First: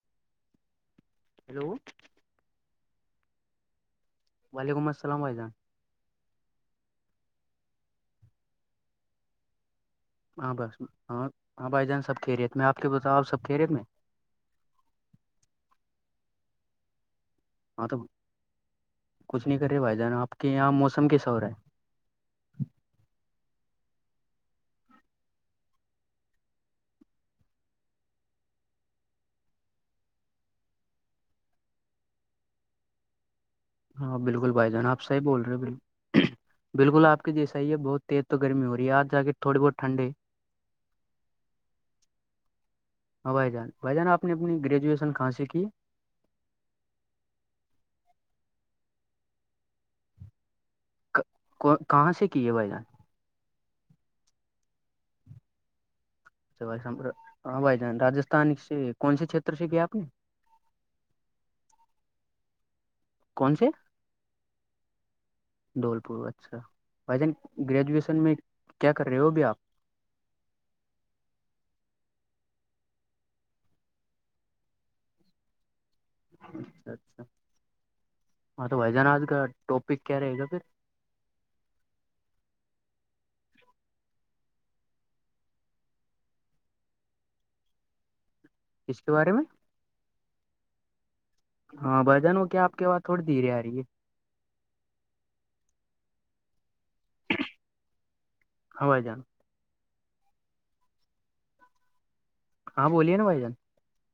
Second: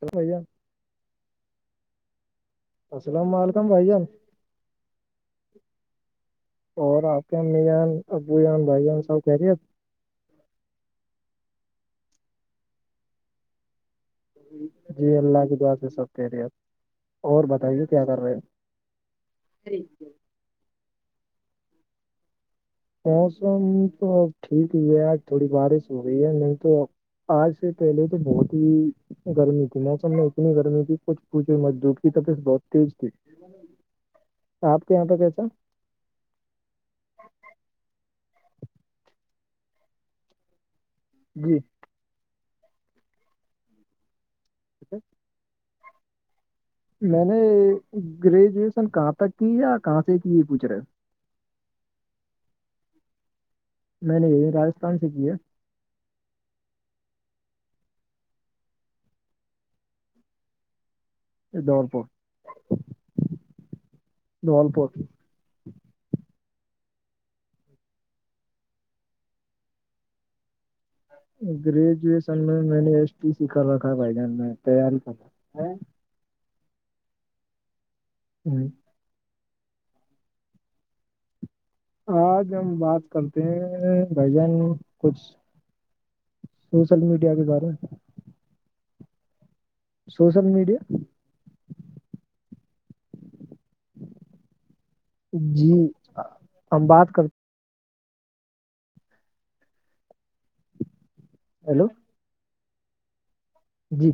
تو بھیا ہیلو السلام علیکم بھائی جان وعلیکم السلام اور آپ کے امی جان ابو جان بھائی جان سب کہہ رہی آپ ہاں بس ہاں ہاں بھائی جان سب کے ریت میں آپ کے بتاؤ آ سب کہہرییت میں جی اللہ کے دعا سے سب کہہ رہے آپ اور بتائیے ہاں تو کیا کر رہے ہیں کچھ نہیں کر رہے بھائی جان آپ کے یہاں موسم کی سا ہو رہا ہے موسم تو اب ٹھیک ہی ہے آج تھوڑی بارش ہو رہئی ہے نہیں تو آج سے پہلے تو بہت ہی گرمی تھی موسم میں اتنی گرمی تھی کچھ پوچھے مزدور کی تبیت بہت تیز تھی ہاں بالکلھائی آپ جان کے آ یہاں پہ صح بول کیسا رہے ہو بکل بالکل آپ کے جیسا ہی ہے بہت تیز تو گرمی ہو رہی ہے آج جا کے تھوڑی بہت ٹھنڈے ہے جی ہاں بھائی جان بائی جان آپ نے اپنی گریجویشن کہاں سے کی میں نے گریجویشن کہاں تک کی کہاں سے کی یہ پوچھ رہے کہاں سے کی ہے بائی جان میں نے یہی راجستھان سے کی ہے بھ ہاں بھائی جان رجستھان سے کون سے چھیتر سے کیا آپ نے یہ دولپور کون سے دھول پور دھولپور اچھا بھائی جان گریجویشن میں کیا کر رہے ہو ابھی آپ گریجویشن میں میں نے ایس ٹی سیک کر رکھا ہے بھائی جان میں تیاری کر اچھا اچھا ہے ہاں تو بھائی جان آج کا ٹاپک کیا رہے گا پھر [unintelligible] آج ہم بات کرتے ہیں بھ جان کچھ سوشل میڈیا کے بارے ک کے بارے میں سوشل میڈیا [unintelligible] ہاں بھجن وہ کیا آپ کے ب تھوڑی دھیرے آ رہی ہے جی ہم بات کر ہائی جان ہیلو [unintelligible] ہاں بولیے نا بھائی جان جی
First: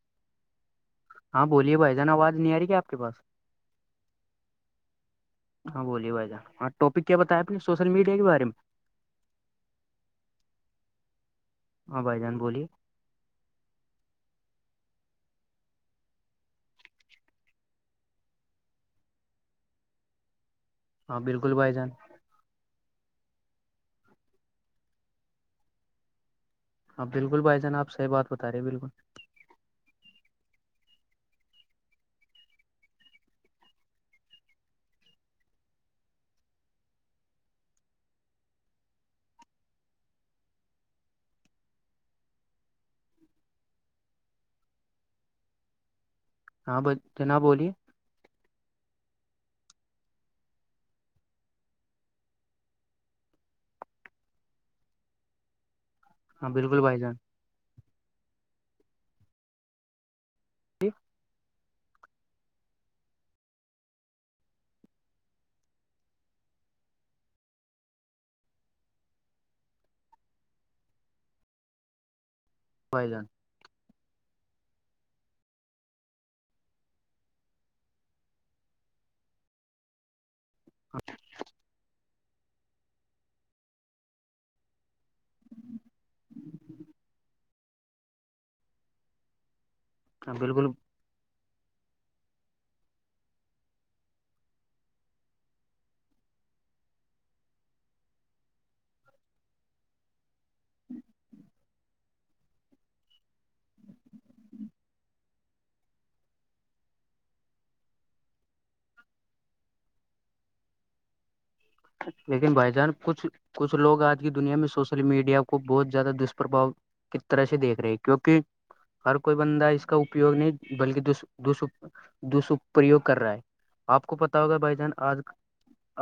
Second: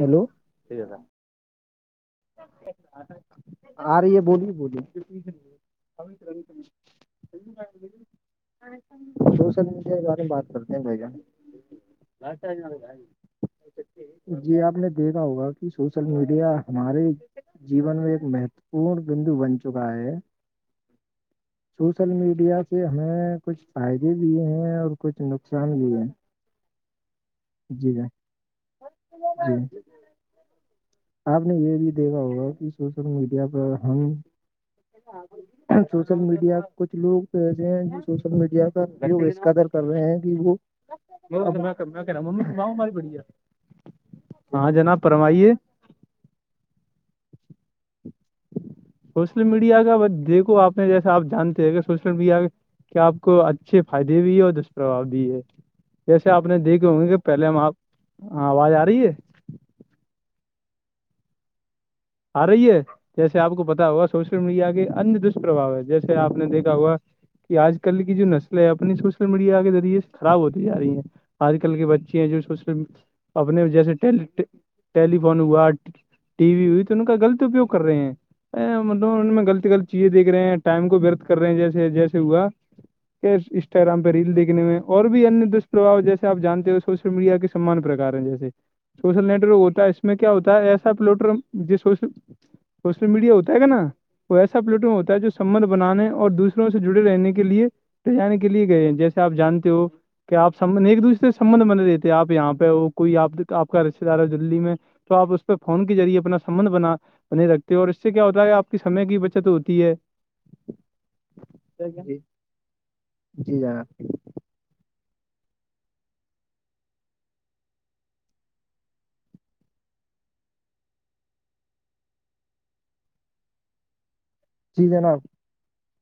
ہیلو رہ ہاں بولیے بھائی جان آواز نہیں آ رہی کیا آپ کے پاس بول ہاں بولیے بھائی جان ہاں ٹاپک کیا بتایا آپ نے سوشل میڈیا کے بارے میں سوشل میڈیا کے بارے میں بات کرتے ہیں ب ہاں بھائی جان بولیے کیا جی آپ نے دیکھا ہوگا کہ سوشل میڈیا ہمارے جیون میں ایک مہتو پورن بندو بن چکا ہے ہاں بالکل بھائی جان سوشل میڈیا ہمیں کچھ فائدے بھی ہیں اور کچھ نقصان بھی ہے اب بالکل بھائی جان آ صحی بات بتا رہے ہیں بالکل جی [unintelligible] آپ نے یہ بھی دیکھا ہوگا کہ سوشل میڈیا پر ہم سوشل میڈیا کچھ لوگ ایسے ہیں جو سوشل میڈیا کاوگ اس قدر کر رہے ہیں کہ وہ کہ رہا ہوں ممی ماں ہماری بڑی ہے ہاں جناب پرمائیے ہاں ب جناب بولیے سوشل میڈیا کا بس دیکھو آپ نے جیسا آپ جانتے ہیں کہ سوشل میڈیا کیا آپ کو اچھے فائدے بھی ہے اور دشپرباؤ بھی ہے جسے آپ ہاں نے بالکل دیکھے بھائی ہوں گے جان کہ پہلے ہم آپ آواز آ رہی ہے جی آ رہی ہے جیسے آپ کو پتا ہوا سوشل میڈیا کے انیہ دشپربھو ہے جیسے آپ نے دیکھا ہوا کہ آج کل کی جو نسلیں اپنی سوشل میڈیا کے ذریعے سے خراب ہوتی جا رہی ہیں آج کل کے بچے ہیں جو سو بھائی جان اپنے جیسے ٹیلیفون ہوا ٹی وی ہوئی ان کا غط اپیگ کر رہے ہیں مطلب ان میں غلط غلط چیزیں دیکھ رہ ہیں ٹائم کو ورت کر رہے ہیں جیسے جیسے ہوا انسٹاگرام پہ ریل دیکنے میں اور بھی ان دشپرھو جیسے آپ جانتے ہو میڈیا کے سمان پرکار ہیں جیسے سوشل نیٹ ورک ہوتا ہے اس میں کیا ہاں ہوتا بالکل ہے ایسا پلوٹر سوشل سوشل میڈیا ہوتا ہے گ نا کو ایسا پلیٹو ہوتا ہے جو سمبھ بنانے اور دوسروں سے جڑے رہنے کے لیے جانے کے لیے گئے ہیں جیسے آپ جانتے ہو کہ آپ سب ایک دوسے سے سبندھ بنے رہتے آپ یہاں پہ وہ کوئی آپ آپ کا رشتے دار ہے دللی میں تو آپ اس پہ فون کے ریعے اپنا سمبھ بنا بنے رکھتے ہیں اور اس سے کیا ہوتا ہے آپ کی سمے کی بچت ہوتی ہے جی لیکن بھائی جان کچھ جی کچھ جناب لوگ آج کی دنیا میں سوشل میڈیا کو بہت زیادہ دشپربھا کی طرح سے دیکھ رہے ہیں کیونکہ ہر کوئی بندہ اس کا اپیوگ نہیں بلکہ دسپرریوگ کر رہا ہے آپ کو پتا ہوگا بھائی جی جان جناب آج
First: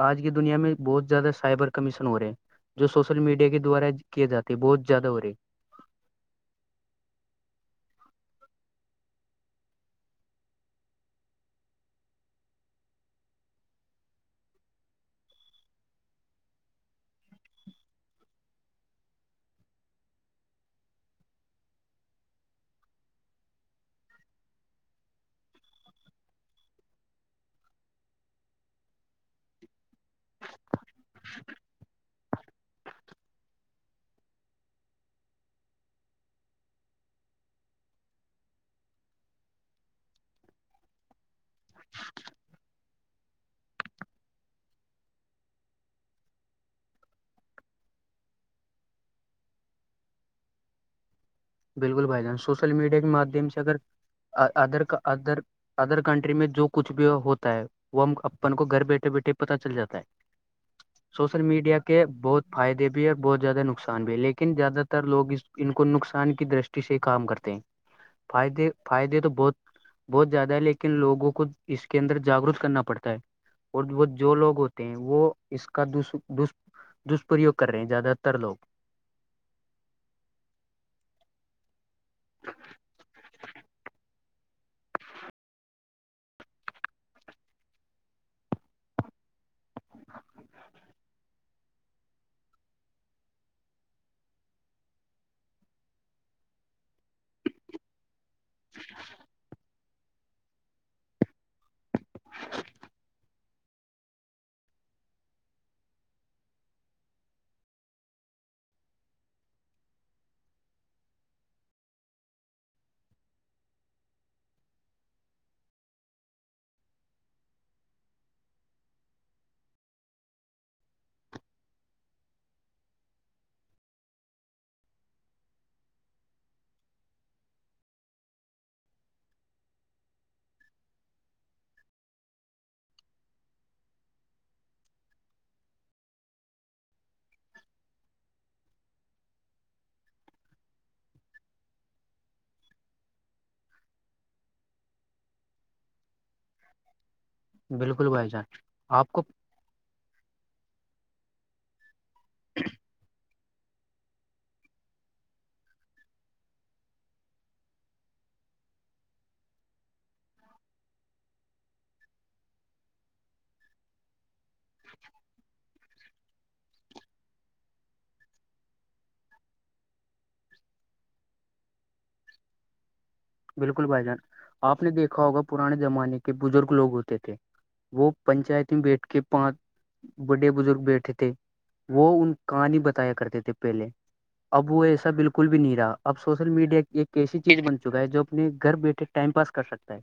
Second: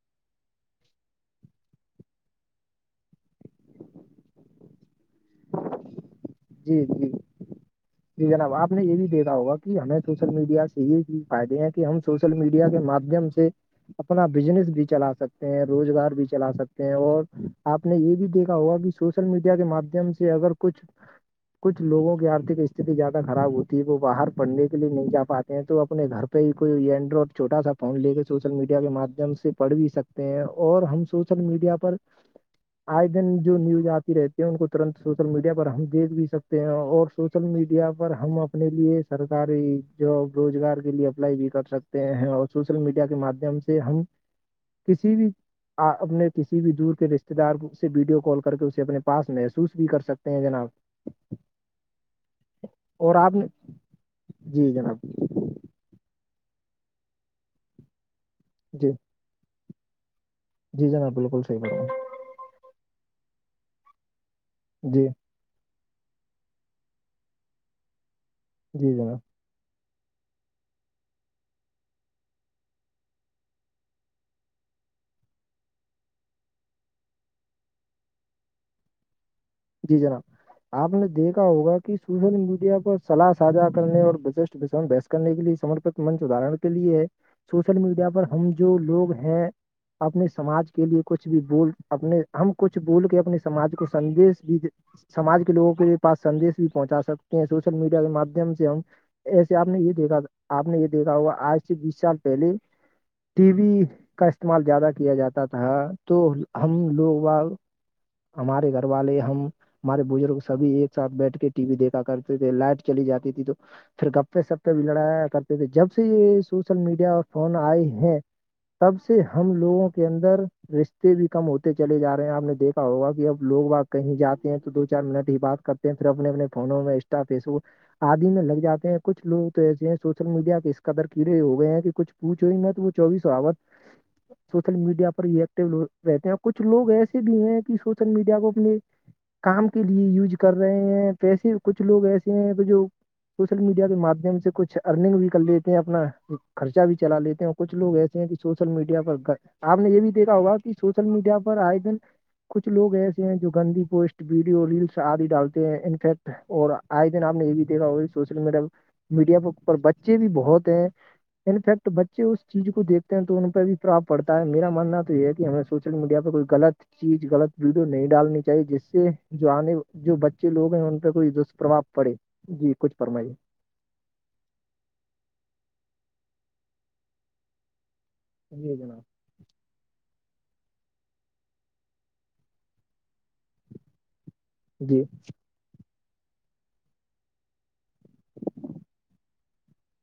آج کی دنیا میں بہت زیادہ سائبر کمیشن ہو رہے ہیں جو سوشل میڈیا کے دوارا کیے جاتے بہت زیادہ ہو رہی ہے جی جی جناب آپ نے یہ بھی دیکھا ہوگا کہ ہمیں سوشل میڈیا سے یہیز فائدے ہیں کہ ہم سوشل سوشل میڈیا کے مادھیم سے اپنا بزنس بھی چلا سکتے ہیں روزگار بھی چلا سکتے ہیں اور آپ نے یہ بھی دیکھا ہوگا کہ سوشل میڈیا کے مادھیم سے اگر کچھ کچھ لوگوں کی آرتک استھتی زیادہ خراب ہوتی ہے وہ باہر پڑھنے کے لیے نہیں جا پاتے ہیں تو اپنے گھر کوئی اینڈرائڈ چھوٹا سا فون لے سوشل میڈیا کے مادھیم سے پڑھ بھی سکتے ہیں اور ہم سوچ سوشل میڈیا پر آئے دن جو نیوز آتی رہتی ہے ان کو ترنت سوشل میڈیا پر ہم دھ بھی سکتے ہیں اور سوشل میڈیا پر ہم اپنے لیے سرکاری جاب روزگار کے لیے اپلائی بھی کر سکتے سکتے ہیں اور سوشل میڈیا کے مادھیم سے ہم کسی بھی آپ اپنے کسی بھی دور کے رشتے دار اس سے ویڈیو کال کر کے اسے اپنے پاس محسوس بھی کر سکتے ہیں جناب بالکل بھائی جان سوشل میڈیا کے اور آپ نے مادھیم سے اگر جی ادر کا جناب ادر ادر کنٹری میں جو کچھ بھی ہوتا ہے وہ اپن کو گھر جی بیٹھے بیٹھے پتا چل جاتا ہے جی جناب سوشل بالکل صحیح میڈیا بول کے بہت فائدے بھی اور بہت زیادہ نقصان بھی ہے لیکن زیادہ تر جی لوگ اس ان کو نقصان کی درشٹی سے کام کرتے ہیں فائدے جی جناب فائدے تو بہت بہت زیادہ ہے لیکن لوگوں کو اس کے اندر جاگروک کرنا پڑتا ہے اور وہ جو لوگ ہوتے ہیں وہ اس کا دشپرریوگ کر رہے ہیں زیادہ تر لوگ جی جناب آپ نے دیکھا ہوگا کہ سوشل میڈیا پر سلاح سجا کرنے اور بزشٹ بحث کرنے کے لیے سمرپت منچ ادارن کے لیے ہے سوشل میڈیا پر ہم جو لوگ ہیں اپنے سماج کے لیے کچھ بھی بول اپنے ہم کچھ بول کے اپنے سماج کو سندیش ساج کے لوگوں کے پس سندش بھی پہنچا سکتے ہیں سوشل میڈیا کے مم سے ہم ایسے آپ نے یہ دیکھا آپ نے یہ دیکھا ہوا آج سے بیس سال پہلے ٹی وی کا استعمال زیادہ کیا جاتا تھا تو ہم لوگ ہمارے گھر والے ہیں ہم ہمارے بزرگ سبھی ایک ساتھ بیٹھ کے ٹی وی دیکھا کرتے تھے لائٹ چلی جاتی تھی تو پھر گپے سپ پے بھی لڑایا کرتے تھے جب سے یہ سوشل میڈیا اور فون آئے ہیں تب سے ہم لوگوں کے اندر رشتے بھی کم ہوتے چلے جا رہے ہیں آپ نے دیکھا ہوگا کہ اب لوگ کہیں جاتے ہیں تو دو چار منٹ ہی بات کرتے ہیں پھر اپنے اپنے فونوں میں انسٹا فیس بک آدی میں لگ جاتے ہیں کچھ لوگ تو ایسے ہیں سوشل میڈیا پہ اس قدر کیڑے ہو گئے ہیں کہ کچھ چئی نہت وہ چوس آت سوشل میڈیا پر ہی ایکٹیو رہتے ہیں اور کچھ لوگ ایسے بھی ہیں کہ سوشل میڈیا کو اپنے کام کے لیے یوز کر رہے ہیں پیسے کچھ لوگ ایسے ہیں کہ جو سوشل میڈیا کے مادھیم سے کچھ ارننگ بھی کر لیتے ہیں اپنا خرچہ بھی چلا لیتے ہیں اور کچھ لوگ بالکل ایسے ہیں بھائی کہ جان سوشل میڈیا آپ پر کو آپ نے یہ بھی دیکھا ہوگا کہ سوشل میڈیا پر آئے دن کچھ لوگ ایسے ہیں جو گندی پوسٹ ویڈیو ریلس آدی ڈالتے ہیں انفیکٹ اور آئے دن آپ نے یہ بھی دیکھا ہو سوشل میڈیا میڈیا پر بچے بھی بہت ہیں انفیکٹ بچے اس چیز کو دیکھتے ہیں تو ان پہ بھی پراب پڑتا ہے میرا ماننا تو یہ ہے کہ ہمیں سوشل میڈیا پہ کوئی غلط چیز غلط ویڈیو نہیں ڈالنی چ چاہے جس سے جو آنے جو بچے لوگ ہیں ان پہ کوئی دشپربھؤ پڑے جی کچھ فرمائیے بالکل بھائی جان آپ نے دیکھا ہوگا پرانے زمانے کے بزرگ لوگ ہوتے تھے وہ پنچایت جی میں جناب بیٹھ کے پانچ بڑے بزرگ بیٹھے تھے وہ ان کہانی بتایا کرتے تھے پہلے اب وہ جی ایسا بالکل بھی نہیں رہا اب سوشل میڈیا ایک کیسی چیز بنتی چکا ہے جو اپنے گھر بیٹھے ٹائم پاس کر سکتا ہے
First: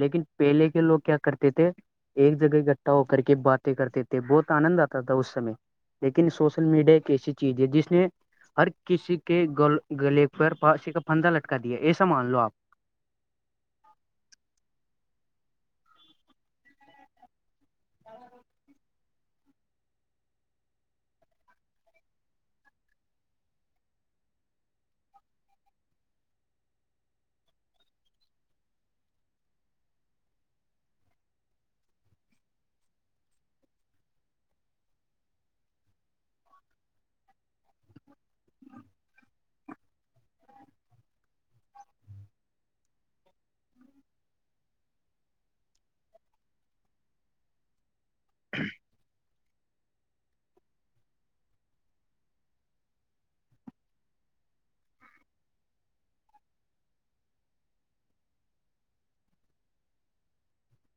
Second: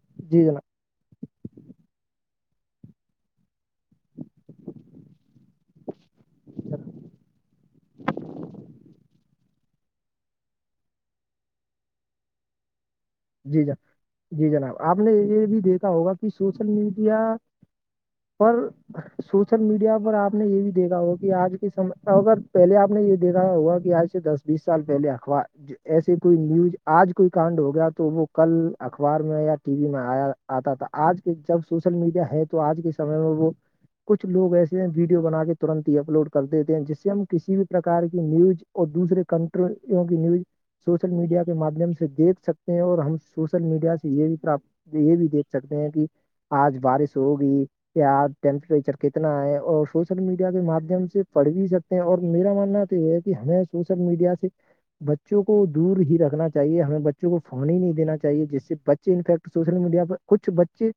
لیکن جی پہلے کے لوگ کیا کرتے تھے ایک جگہ اکٹھا ہو کر کے باتیں کرتے تھے بہت آنند آتا تھا اس سمے لیکن سوشل جناب میڈیا ایک ایسی چیز ہے جس نے ہر کسی کے گ گلے پر پسی کا پھندا لٹکا دیا ایسا مان لو آپ جی جناب جی جناب آپ نے یہ بھی دیکھا ہوگا کہ سوشل میڈیا پر سوشل میڈیا پر آپ نے یہ بھی دیکھا ہوگا کہ آج کے سم اگر پہلے آپ نے یہ دیکھا ہوا کہ آج دس بیس سال پہلے اخبار ایسے کوئی نیوز آج کوئی کاانڈ ہو گیا تو تو وہ کل اخبار میں یا ٹی وی میں آیا آتا تھا آج کے جب سوشل میڈیا ہے تو آج کے س میں ببو کچھ لوگ ایسے ہیں ویڈیو بنا کے ترنت ہی اپلوڈ کر دیتے ہیں جس سے ہم کسی بھی پرکار کی نیوز اور دوسرے کنٹرولوں کی نیوز سوشل میڈیا کے مادھیم سے دیکھ سکتے اور ہم سوشل میڈیا سے یہ بھی پراپ یہ بھی دیکھ سکتے ہیں کہ آج بارش ہوگی یا ٹیمپریچر کتنا ہے اور سو سوشل میڈیا کے ماددھیم سے پڑھ بھی سکتے ہیں اور میرا ماننا تو یہ ہے کہ ہمیں سوشل میڈیا سے بچوں کو دور ہی رکھنا چاہیے ہمیں کو فون ہی نہیں دین چاہیے جس سے بچے انفیکٹ سوشل میڈیا پر کچھ بچے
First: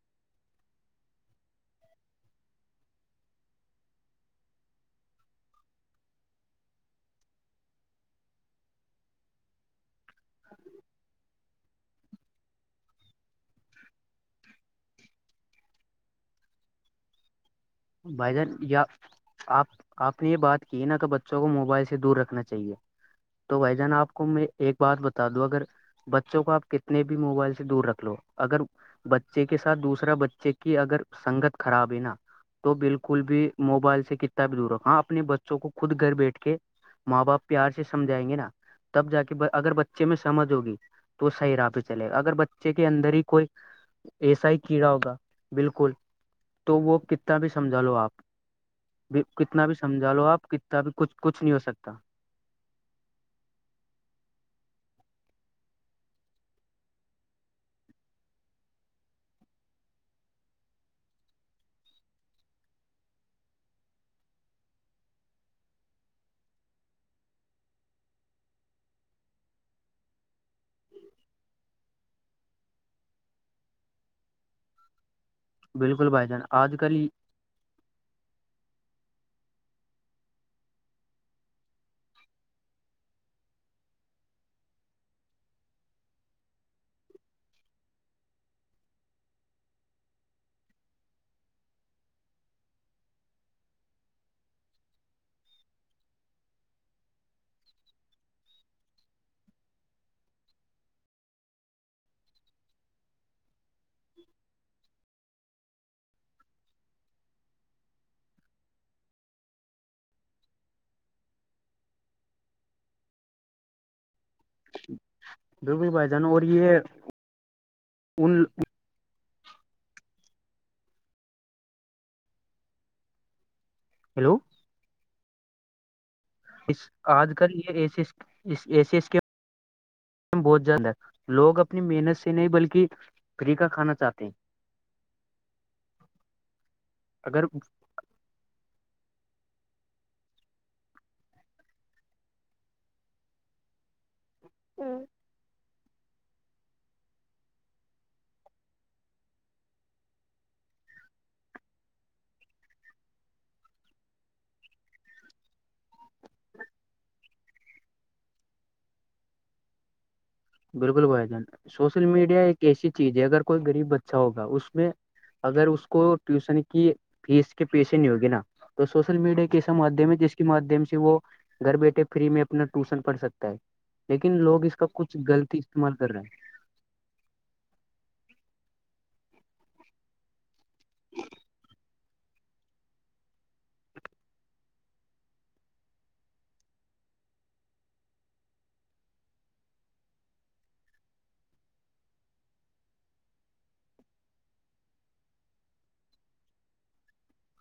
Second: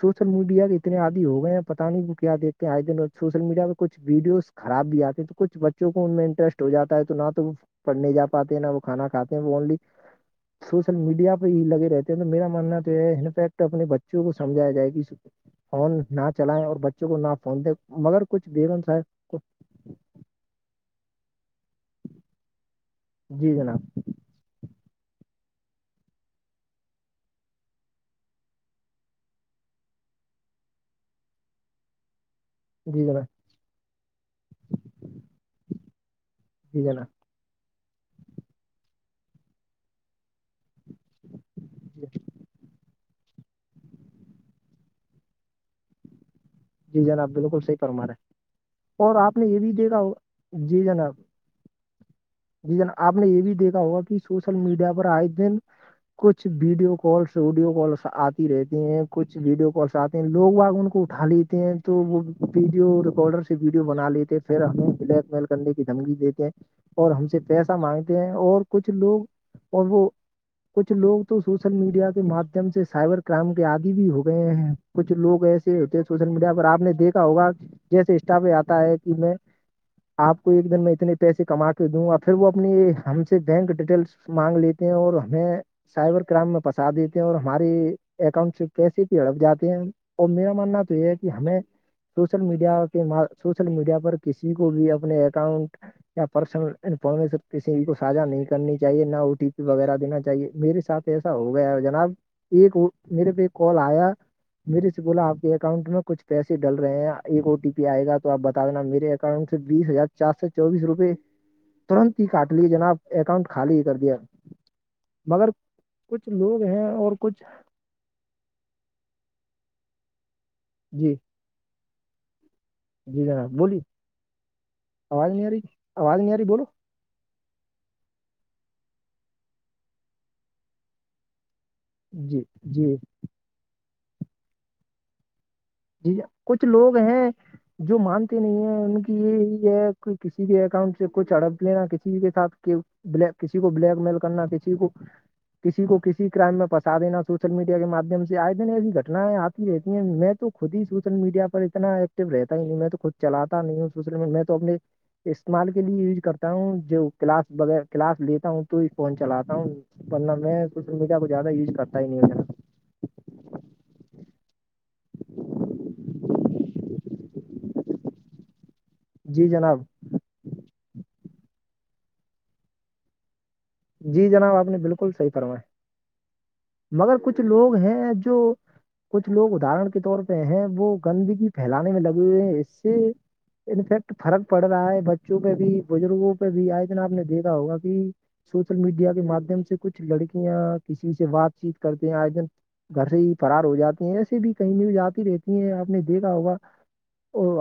سوشل میڈیا کے اتنے آدی ہو گئے ہیں پتا نہیں وہ کیا دیتے ہیں آج دن سوشل میڈیا پہ کچھ ویڈیوز خراب بھی آتے ہیں تو کچھ بچوں کو ان میں انٹرسٹ ہو جاتا ہے تو نہ تو پڑھنے جا پاتے ہیں نہ وہ کھانا کاتے ہیں وہ اونلی سوشل میڈیا پہ ہی لگے رہتے ہیں تو میرا ماننا تو یہ ہے انفیکٹ اپنے بچوں کو سمجایا جائے گی اس فون نہ چلائیں اور بچوں کو نہ فون دے بھائی جان یا آپ آپ نے یہ بات کی ہے نا کہ بچوں کو موبائل سے دور رکھنا چاہیے جی تو بھائی جناب جان آپ کو میں ایک بات بتا دوں اگر بچوں کو آپ کتنے بھی موبائل سے دور رکھ لو اگر بچے کے ساتھ دوسرا بچے کی اگر سنگت خراب ہے نا تو جی بالکل جناب بھی موبائل سے کتا بھی دور رکھا اپنے بچوں کو خود گھر بیٹھ کے ج ج نا ماں باپ پیار سے سمجھائیں گے نا تب جا کے اگر بچے میں سمجھ ہوگی تو صحیح راہ پہ چلے گا اگر بچے کے اندر ہی کوئی ایسا ہی کیڑا ہوگا بالکل تو وہ جی کت کتنا جناب بھی بالکل صحیح سمجھا لو فرما آپ رہے ہیں اور بھی آپ نے یہ کتنا بھی دیکھا سمجھا لو آپ ہوگا کتنا جی بھی کچھ جناب کچھ نہیں ہو سکتا جی جناب آپ نے یہ بھی دیکھا ہوگا کہ سوشل میڈیا پر آئے دن کچھ ویڈیو کالس آڈیو کالس آتی رہتی ہیں کچھ ویڈیو کالس آتے ہیں لوگ وہگ ان کو اٹھا لیتے ہیں تو وہ ویڈیو ریکارڈر سے ویڈیو بنا لیتے ہیں پھر ہمیں بلیک میل کرنے کی دھمکی دیتے ہیں اور ہم سے پیسہ مانگتے ہیں اور کچھ لوگ اور وہ کچھ لوگ تو سوشل میڈیا کے مادھیم سے سائبر کرائم کے آدی بھی ہو گئے ہیں کچھ لوگ ایسے ہوتے بالکل بھائی سوشل جان میڈیا پر آج آپ نے کل دیکھا ہوگ جیسے اسٹاف یہ آتا ہے کہ میں آپ کو ایک دن میں اتنے پیسے کما دوںا پھر وہ اپنی ہم سے بینک ڈیٹیلس مانگ لیتے ہیں اور ہمیں سائبر کرائم میں پنسا دیتے ہیں اور ہماری اکاؤنٹ سے کیسے پ ہڑپ جاتے ہیں اور میرا ماننا تو یہ ہے کہ ہمیں سوشل میڈیا کے سوشل میڈیا پر کسی کو بھی اپنے اکاؤنٹ یا پرسنل انفارمیشن کسی کو ساھا نہیں کرنی چاہیے نہ او ٹی پی وغیرہ دینا چاہیے میرے ساتھ کیسا ہو گیا جناب ایک میرے پہ ایک کال آیا میرے سے بولا آپ کے اکاؤنٹ میں کچھ پیسے ڈل رہے ہیں ایک او ٹی پی آئے گا تو آپ بتا دینا میرے کم سے بیس ہزار چار سو چوبس روپئے ترنت ہی کاٹ لیے جنا آپ اکاؤنٹ خالی ہی کر دیا مگر بالکل بھائی جان کچھ اور لوگ یہ ہیں اور کچھ ان جی جی جناب بولیے ہیلو آواز نہیںیاری آوازیاری بول آج کل یہ ای ایشس کے بہت جلد ہے لوگ اپنی محنت سے جی نہیں بلکہ جی فریقہ کھانا چاہتے ہیں جی کچھ لوگ ہیں اگر جو مانتے نہیں ہیں ان کی یہی ہے کہ کسی کے اکاؤنٹ سے کوئی چڑپ لینا کسی کے ساتھ بل کسی کو بلیک میل کرنا کسی کو کسی کو کسی کرائم میں پنسا دینا سوشل میڈیا کے مادھیم سے آئے دنے ایسی گٹنائیں آتی رہتی ہیں میں تو خود ہی سوشل میڈیا پر اتنا ایکٹو رہتا ہی نہیں میں تو خود چلات نہیں ہوں سوشل می میں تو اپنے استعمال کے لیے یوز کرتا ہوں جو کلاسغیر کلاس لیتا ہوں تو ہی فون چلاتا ہوں پنام میں سوشل بالکل میڈیا بھائی کو جان زیادہ یوز کرتا سوشل ہی نہیں ہوں میڈیا جناب ایک ایسی چیز ہے اگر کوئی غریب بچہ ہوگا اس میں اگر اس کو ٹیوشن کی فیس کے پیشے نہیں ہوگی نا تو سوشل میڈیا جی کے جناب مادھیم جس مادھیم سے وہ گھر بیٹھے فری میں اپنا ٹوشن پڑھ سکتا ہے جی لیکن جناب لوگ آپ اس نے کا کچھ بالکل صحیح لط ہی فرمایا استعمال کر رہے ہیں مگر کچھ لوگ ہیں جو کچھ لوگ ادرن کے طور پہ ہیں وہ گندگی پھیلانے میں لگے ہوئے ہیں اس سے انفیکٹ فرق پڑ رہا ہے بچوں پہ بھی بزرگوں پہ بھی آئے جن آپ نے دیکھا ہوگا کہ سوشل میڈیا کے مادھیم سے کچھ لڑکیاں کسی سے بات چیت کرتے ہیں آجن گھر سے ہی فرار ہو جاتے ہیں ایسے بھی کہئی نیوز آتی رہتی ہے آپ نے دیکھا ہوگا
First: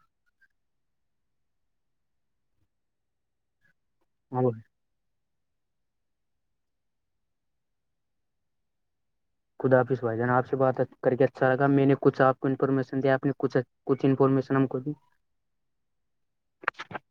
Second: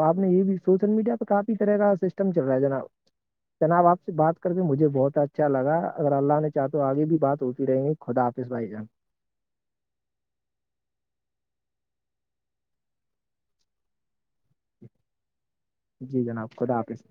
آپ نے یہ بھی سوشل میڈیا پہ کافی طرح کا سسٹم چل رہا ہے جناب جناب آپ سے بات ہاں کرتے مجھے بہت اچھا اچھا لگا اگر اللہ نے چاہ تو آگے بھی بات ہوتی رہیں گی خدافظ بھائی جان خد حافظ بائیان آ سے بات کر کے اچھا لگا میں نے کچ آپ کو انفارمیشن دیا آپ نے کچھ کچھ انفارمیشن ہم کو بھی جی جناب خداپس